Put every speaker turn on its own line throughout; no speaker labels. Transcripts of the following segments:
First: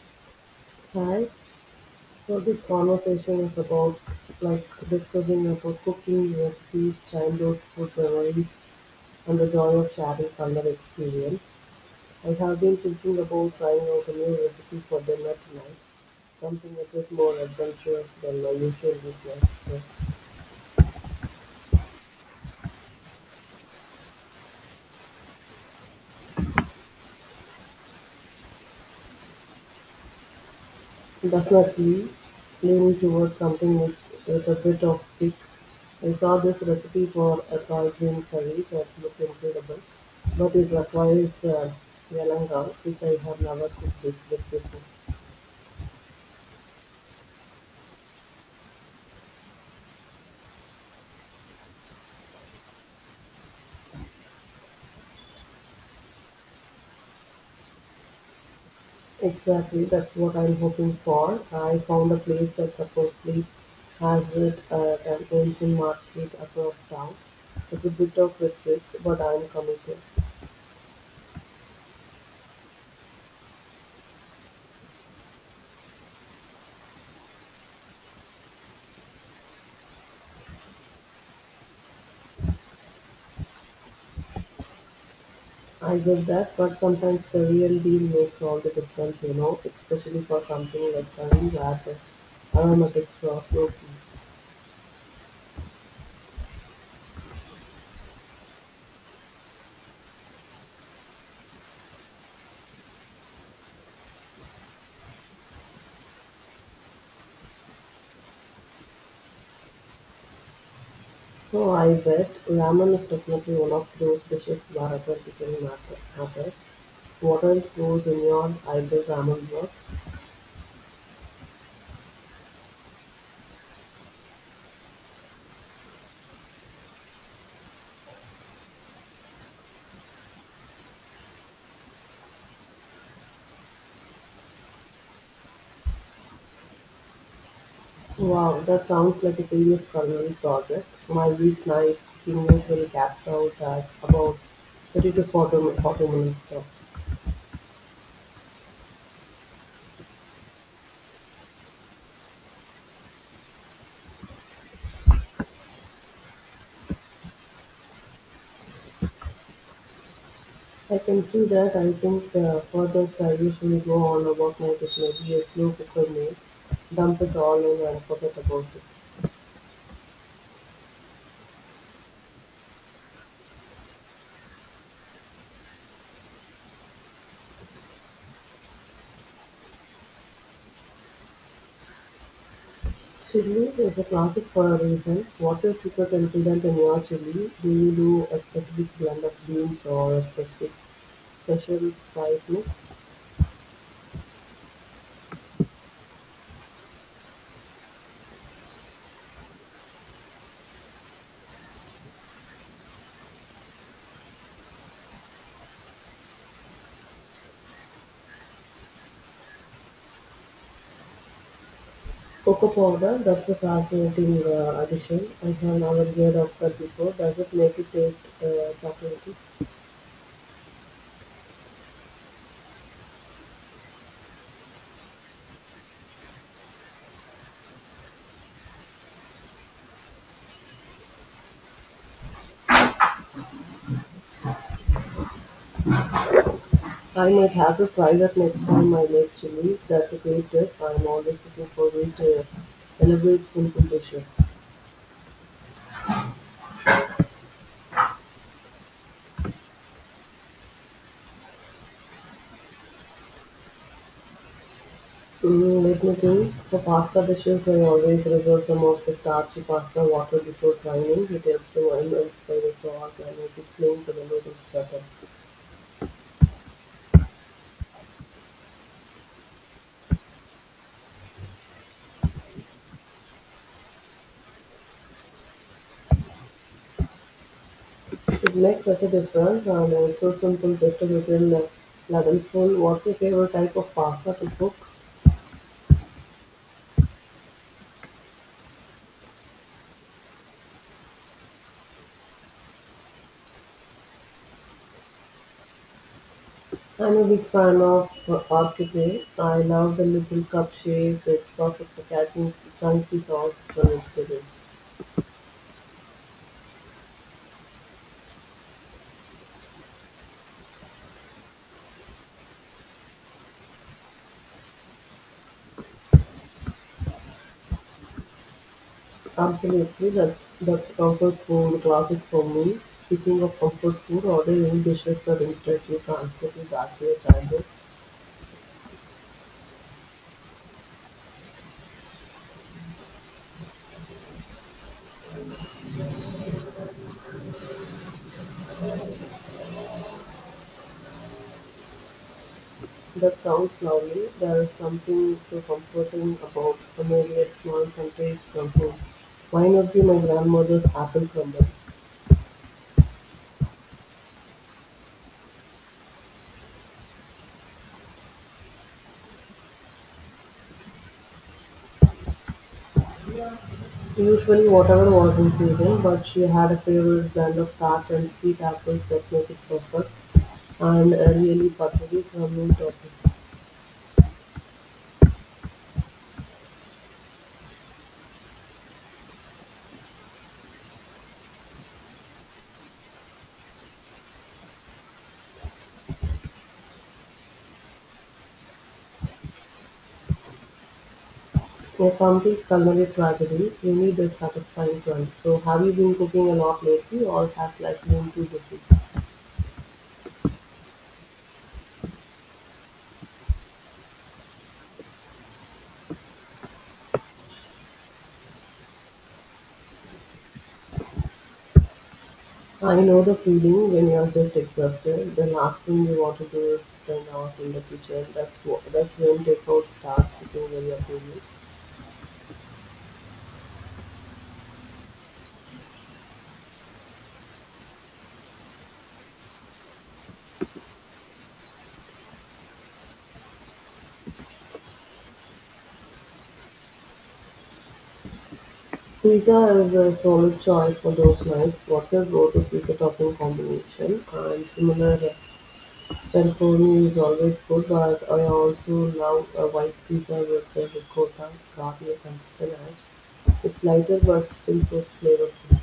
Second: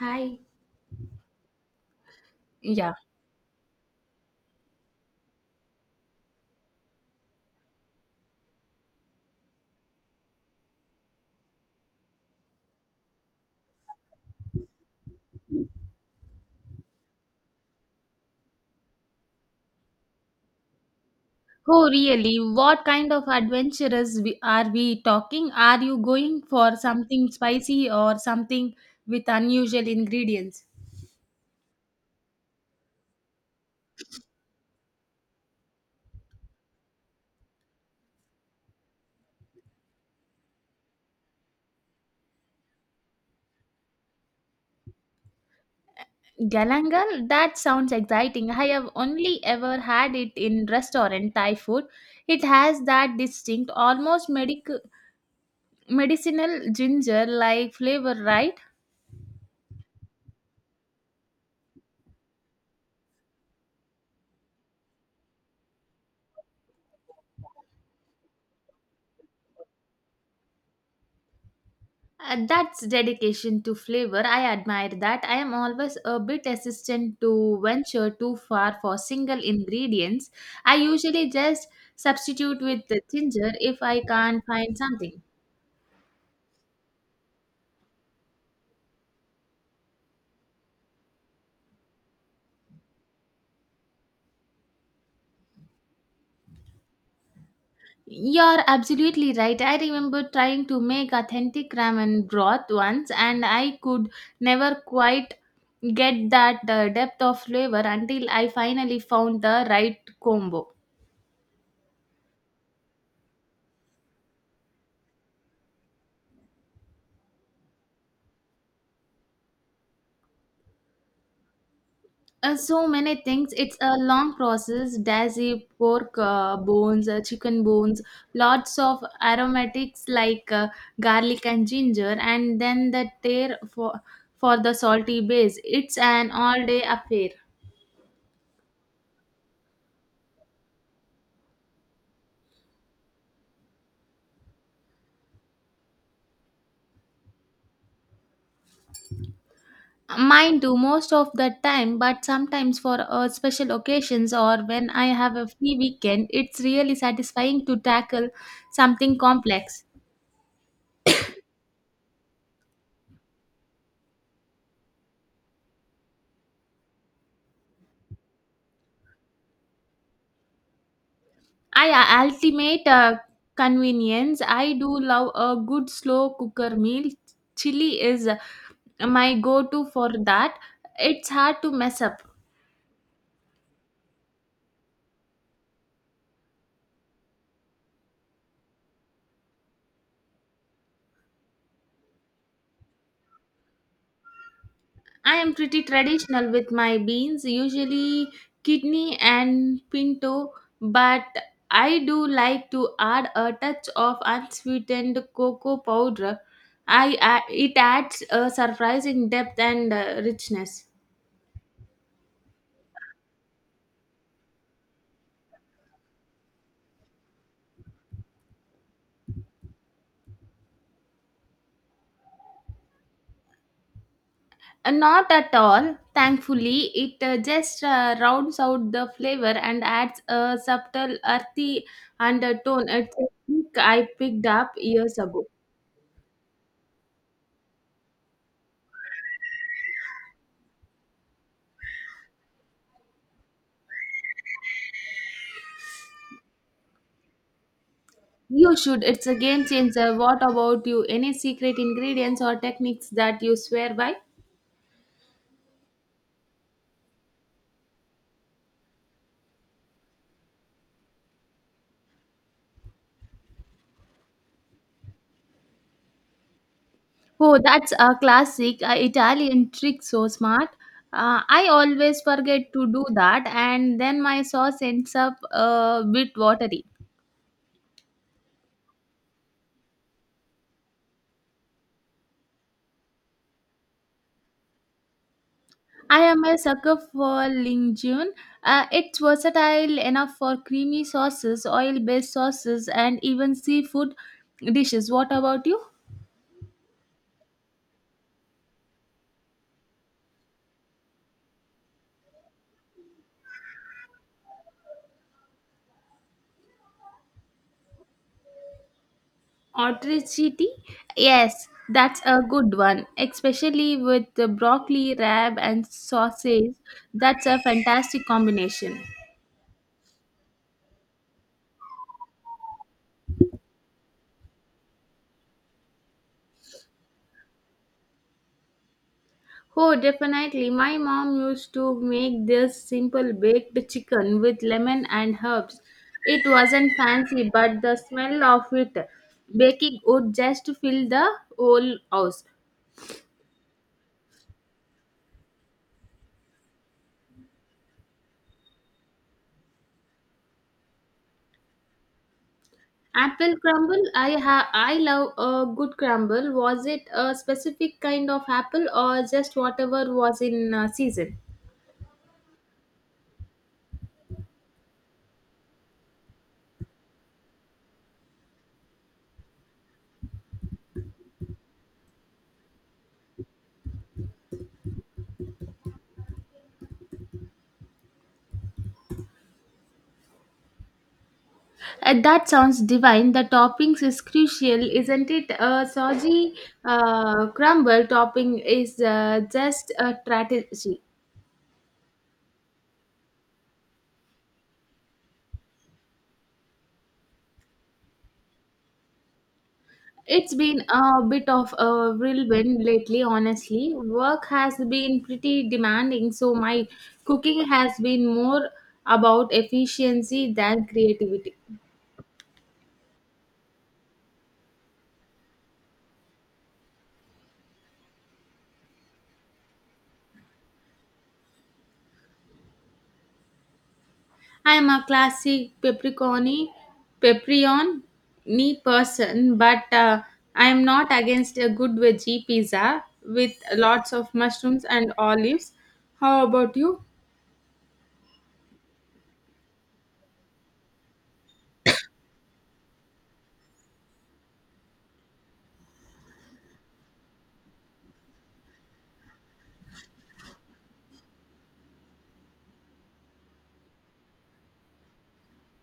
Hi.
Hi, so this
Yeah.
conversation is about like discussing about cooking recipes, childhood food memories, and the joy of sharing culinary experience. I have been thinking about trying out a new recipe for dinner tonight, something a bit more adventurous than my usual weakness.
Oh, really? What kind of adventurous are we talking? Are you going for something spicy or something with unusual ingredients?
Definitely leaning towards something mixed with a bit of kick. I saw this recipe for a Thai green curry that looked incredible, but it requires yelanga, which I have never cooked it with before.
Galangal, that sounds exciting. I have only ever had it in restaurant Thai food. It has that distinct, almost medicinal ginger like flavor, right?
Exactly, that's what I'm hoping for. I found a place that supposedly has it at an ancient market across town. It's a bit of a trick, but I'm committed.
That's dedication to flavor. I admire that. I am always a bit hesitant to venture too far for single ingredients. I usually just substitute with the ginger if I can't find something.
I get that, but sometimes the real deal makes all the difference, you know, especially for something like curry where the aromatics are so key.
You're absolutely right. I remember trying to make authentic ramen broth once, and I could never quite get that depth of flavor until I finally found the right combo.
So I bet ramen is definitely one of those dishes where matters. What else goes in your ideal ramen work?
So many things. It's a long process. Dashi, pork bones, chicken bones, lots of aromatics like garlic and ginger, and then the tear for the salty base. It's an all-day affair.
Wow, that sounds like a serious culinary project. My weeknight cooking will caps out at about 30 to 40 minutes though.
Mine too, most of the time, but sometimes for special occasions or when I have a free weekend, it's really satisfying to tackle something complex.
I can see that. I think for this I usually go on about my business, be a slow cooker meal, dump it all in and forget about it.
I ultimate convenience. I do love a good slow cooker meal. Chili is my go-to for that. It's hard to mess up.
Chili is a classic for a reason. What's your secret ingredient in your chili? Do you do a specific blend of beans or a specific special spice mix?
I am pretty traditional with my beans, usually kidney and pinto, but I do like to add a touch of unsweetened cocoa powder. I it adds a surprising depth and richness.
Cocoa powder, that's a fascinating addition. I have never heard of that before. Does it make it taste chocolatey?
Not at all. Thankfully, it just rounds out the flavor and adds a subtle earthy undertone. It's a trick I picked up years ago.
I might have to try that next time I make chili. That's a great tip. I'm always looking for ways to elaborate simple dishes.
You should. It's a game changer. What about you? Any secret ingredients or techniques that you swear by?
Mm, let me think. For pasta dishes, I always reserve some of the starchy pasta water before frying. It helps to enhance flavor sauce and make it plain for the noodles better.
Oh, that's a classic Italian trick. So smart. I always forget to do that, and then my sauce ends up a bit watery.
It makes such a difference and it's so simple, just a little ladleful. What's your favorite type of pasta to cook?
I am a sucker for linguine. It's versatile enough for creamy sauces, oil based sauces, and even seafood dishes. What about you?
I'm a big fan of Orchidea. I love the little cup shape. It's perfect for catching chunky sauce for vegetables.
Otricity? Yes, that's a good one, especially with the broccoli, rab, and sausage. That's a fantastic combination.
Absolutely, that's comfort food classic for me. Speaking of comfort food, ordering dishes that instantly transport you back to your childhood.
Oh, definitely. My mom used to make this simple baked chicken with lemon and herbs. It wasn't fancy, but the smell of it baking would just fill the whole house.
That sounds lovely. There is something so comforting about familiar smells and taste from home. Why not be my grandmother's apple crumble?
Apple crumble, I love a good crumble. Was it a specific kind of apple or just whatever was in season?
Usually whatever was in season, but she had a favorite blend of tart and sweet apples that make it perfect and a really buttery, creamy topping.
That sounds divine. The toppings is crucial, isn't it? A soggy crumble topping is just a strategy.
In a complete culinary tragedy, you need a satisfying crunch. So have you been cooking a lot lately or has life been too busy?
It's been a bit of a whirlwind lately, honestly. Work has been pretty demanding, so my cooking has been more about efficiency than creativity.
I know the feeling when you're just exhausted. The last thing you want to do is spend hours in the kitchen. That's when takeout starts hitting very appealing.
I am a classic pepperoni person, but I am not against a good veggie pizza with lots of mushrooms and olives. How about you?
Pizza is a solid choice for those nights. What's your go-to pizza topping combination? And similar. Pepperoni is always good, but I also love a white pizza with a ricotta, garlic, and spinach. It's lighter but still so flavorful.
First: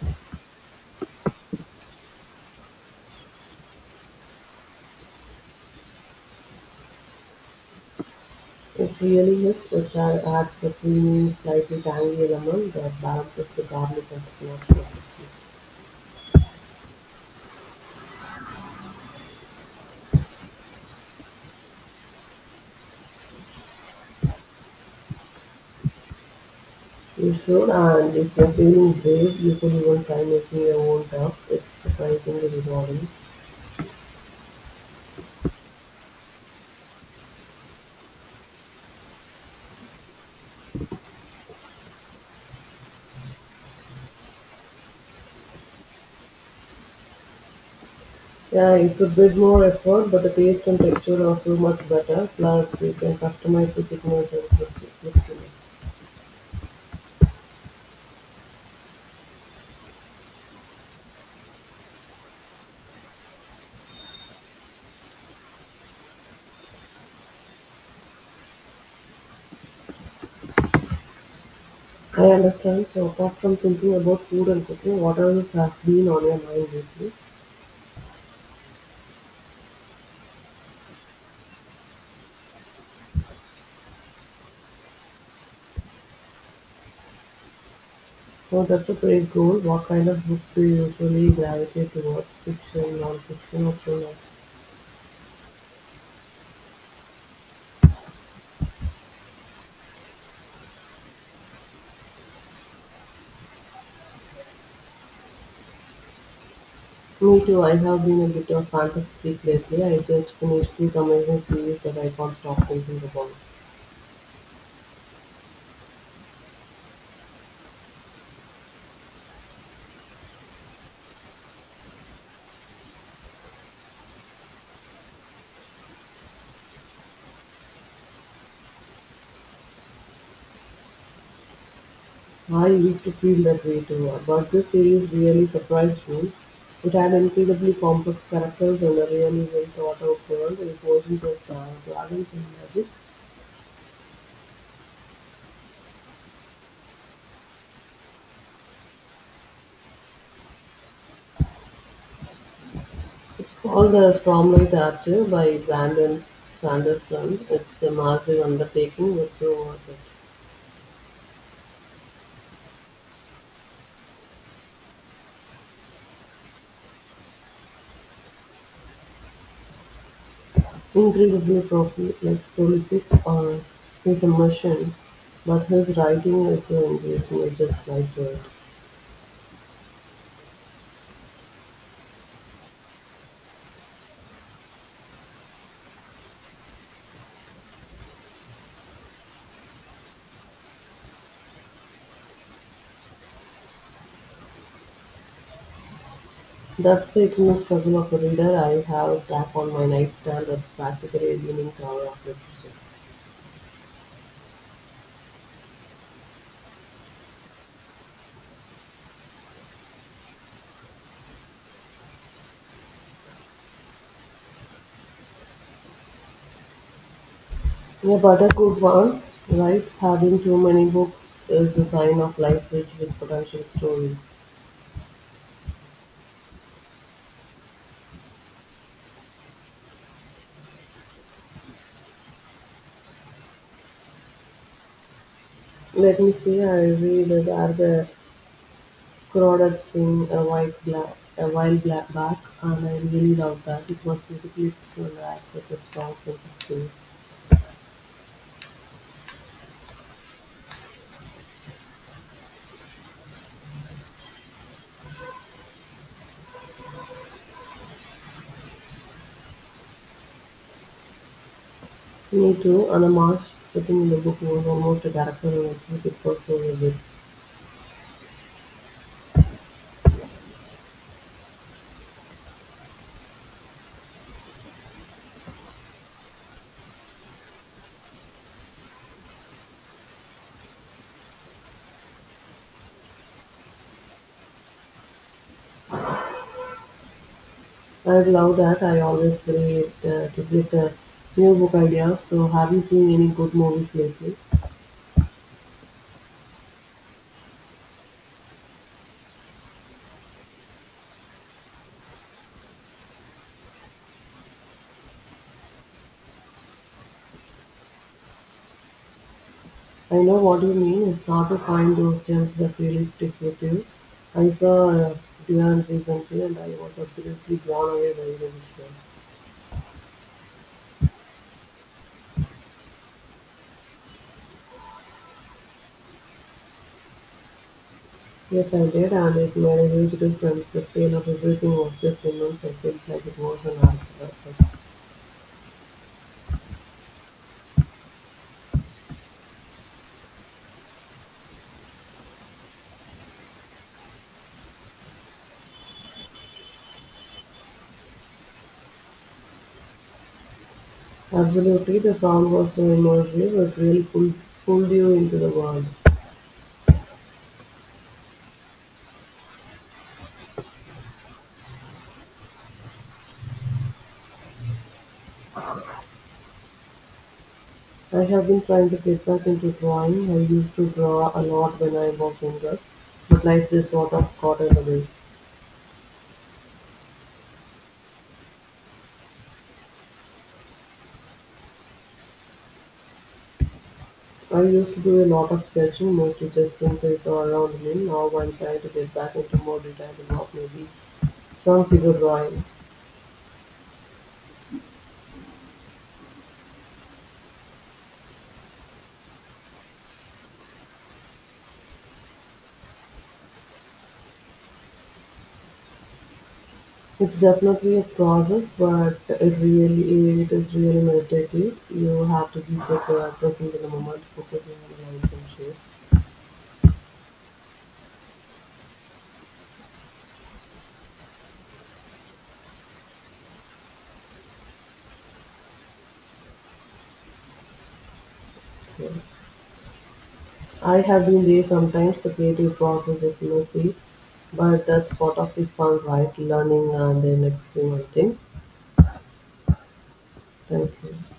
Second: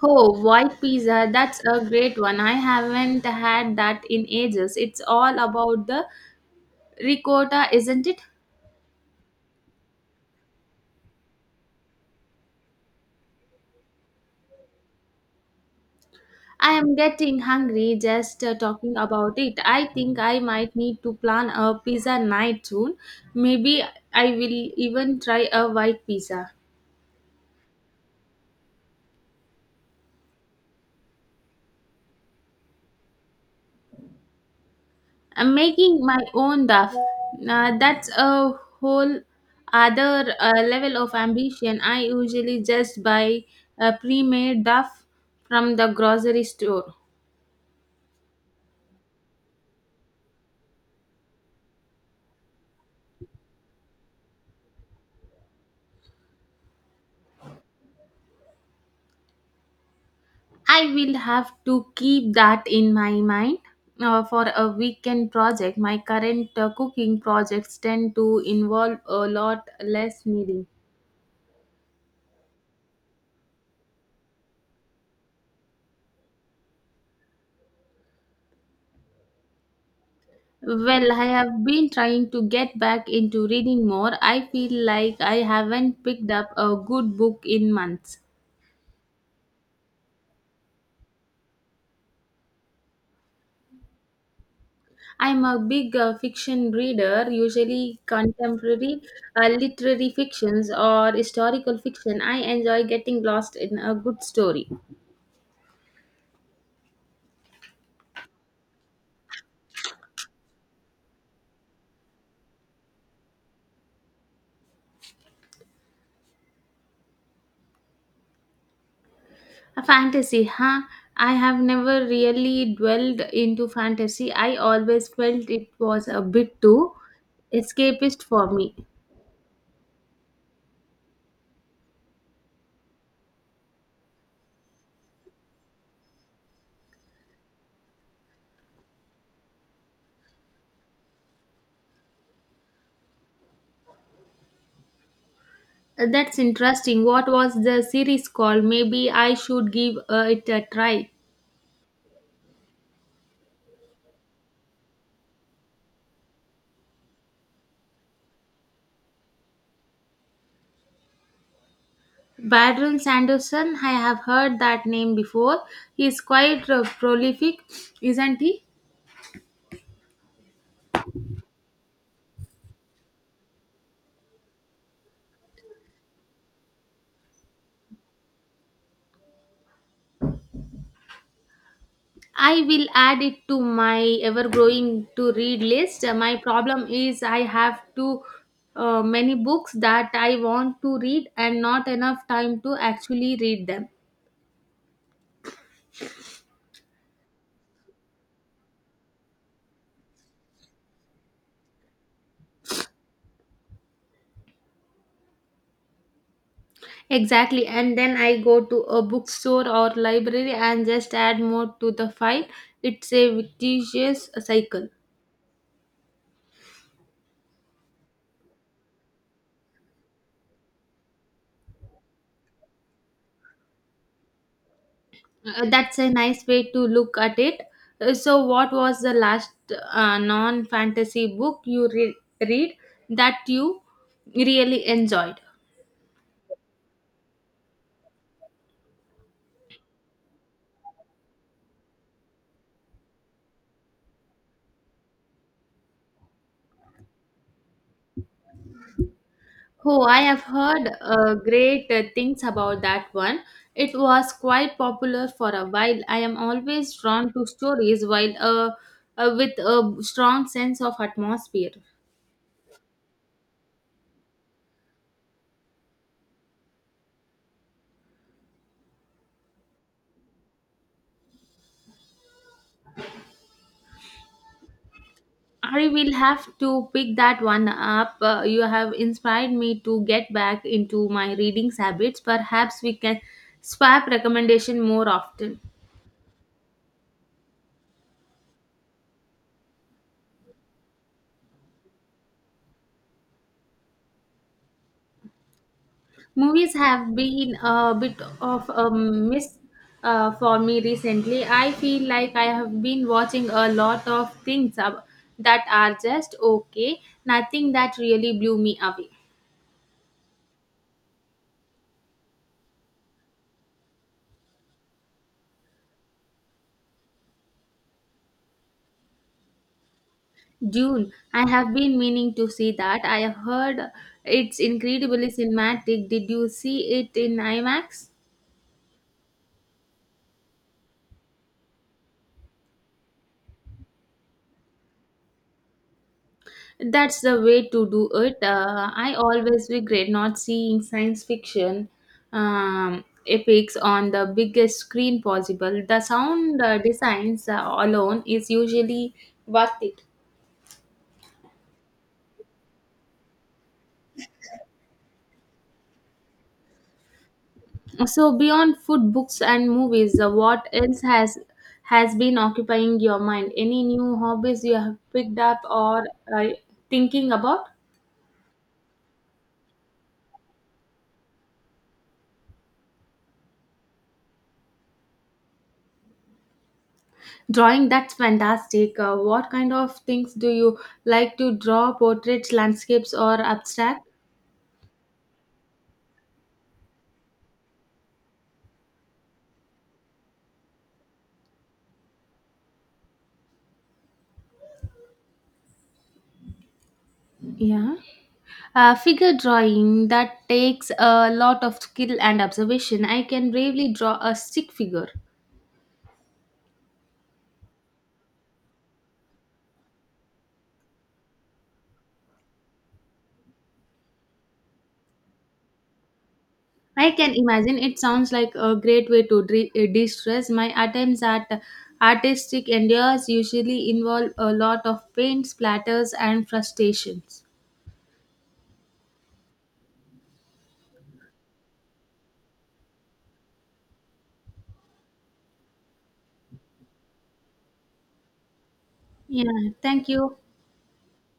Oh, white pizza, that's a great one. I haven't had that in ages. It's all about the ricotta, isn't it?
It really is. Adds a creamy, slightly tangy element that balances the garlic and spinach perfectly.
I am getting hungry just talking about it. I think I might need to plan a pizza night soon. Maybe I will even try a white pizza.
You should, and if you're feeling brave, you can even try making your own stuff. It's surprisingly rewarding.
I'm making my own duff. That's a whole other level of ambition. I usually just buy a pre made duff from the grocery store.
Yeah, it's a bit more effort, but the taste and texture are so much better. Plus, you can customize the thickness and crispiness.
I will have to keep that in my mind. For a weekend project, my current cooking projects tend to involve a lot less kneading.
I understand. So, apart from thinking about food and cooking, what else has been on your mind lately?
Well, I have been trying to get back into reading more. I feel like I haven't picked up a good book in months.
Oh, that's a great goal. What kind of books do you usually gravitate towards? Fiction, non-fiction, or thriller?
I'm a big fiction reader, usually contemporary literary fictions or historical fiction. I enjoy getting lost in a good story.
Me too. I have been a bit of fantasy freak lately. I just finished this amazing series that I can't stop thinking about.
A fantasy, huh? I have never really dwelled into fantasy. I always felt it was a bit too escapist for me.
I used to feel that way too. But this series really surprised me. It had incredibly complex characters and a really well thought out world. It wasn't just dragons and magic.
That's interesting. What was the series called? Maybe I should give it a try.
It's called The Stormlight Archer by Brandon Sanderson. It's a massive undertaking, but so worth it.
Badron Sanderson, I have heard that name before. He's quite prolific, isn't he?
Prolific on his immersion, but his writing is so engaging. I just like it.
I will add it to my ever growing to read list. My problem is I have too many books that I want to read and not enough time to actually read them.
That's the eternal struggle of a reader. I have a stack on my nightstand that's practically a leaning tower of literature.
Exactly. And then I go to a bookstore or library and just add more to the file. It's a vicious cycle.
Yeah, but a good one, right? Having too many books is a sign of life rich with potential stories.
That's a nice way to look at it. So, what was the last non fantasy book read that you really enjoyed?
Let me see, I read it are the Crawdad Sing a white black a while black back and I really loved that. It was beautifully written and had such a strong sense of place.
Oh, I have heard great things about that one. It was quite popular for a while. I am always drawn to stories while with a strong sense of atmosphere.
Me too, and the marsh sitting in the book was almost a character in itself. It was so vivid.
I will have to pick that one up. You have inspired me to get back into my reading habits. Perhaps we can swap recommendation more often.
I love that. I always pray it to get new book ideas. So, have you seen any good movies lately?
Movies have been a bit of a miss for me recently. I feel like I have been watching a lot of that are just okay, nothing that really blew me away.
I know what you mean. It's hard to find those gems that really stick with you. I saw Dune recently and I was absolutely blown away by the visuals.
Dune, I have been meaning to see that. I have heard it's incredibly cinematic. Did you see it in IMAX?
Yes, I did, and it made a huge difference. The scale of everything was just immense. I felt like it was an art performance.
That's the way to do it. I always regret not seeing science fiction epics on the biggest screen possible. The sound designs alone is usually worth it.
Absolutely, the sound was so immersive. Pulled you into the world.
So beyond food, books, and movies, what else has been occupying your mind? Any new hobbies you have picked up or uh, thinking about?
I have been trying to get back into drawing. I used to draw a lot when I was younger, but life just sort of got in the way.
Drawing, that's fantastic. What kind of things do you like to draw? Portraits, landscapes, or abstract?
I used to do a lot of sketching, mostly just things I saw around me. Now I'm trying to get back into more detailed work, maybe some figure drawing.
Yeah. Figure drawing that takes a lot of skill and observation. I can bravely draw a stick figure.
It's definitely a process, but it is really meditative. You have to be so present in the moment, focusing on the lines and shapes.
I can imagine it sounds like a great way to de-stress. My attempts at artistic endeavors usually involve a lot of paint, splatters, and frustrations.
Yeah. I have been there sometimes the creative process is messy, but that's part of the fun, right? Learning and then experimenting.
Yeah, thank you.
Thank you.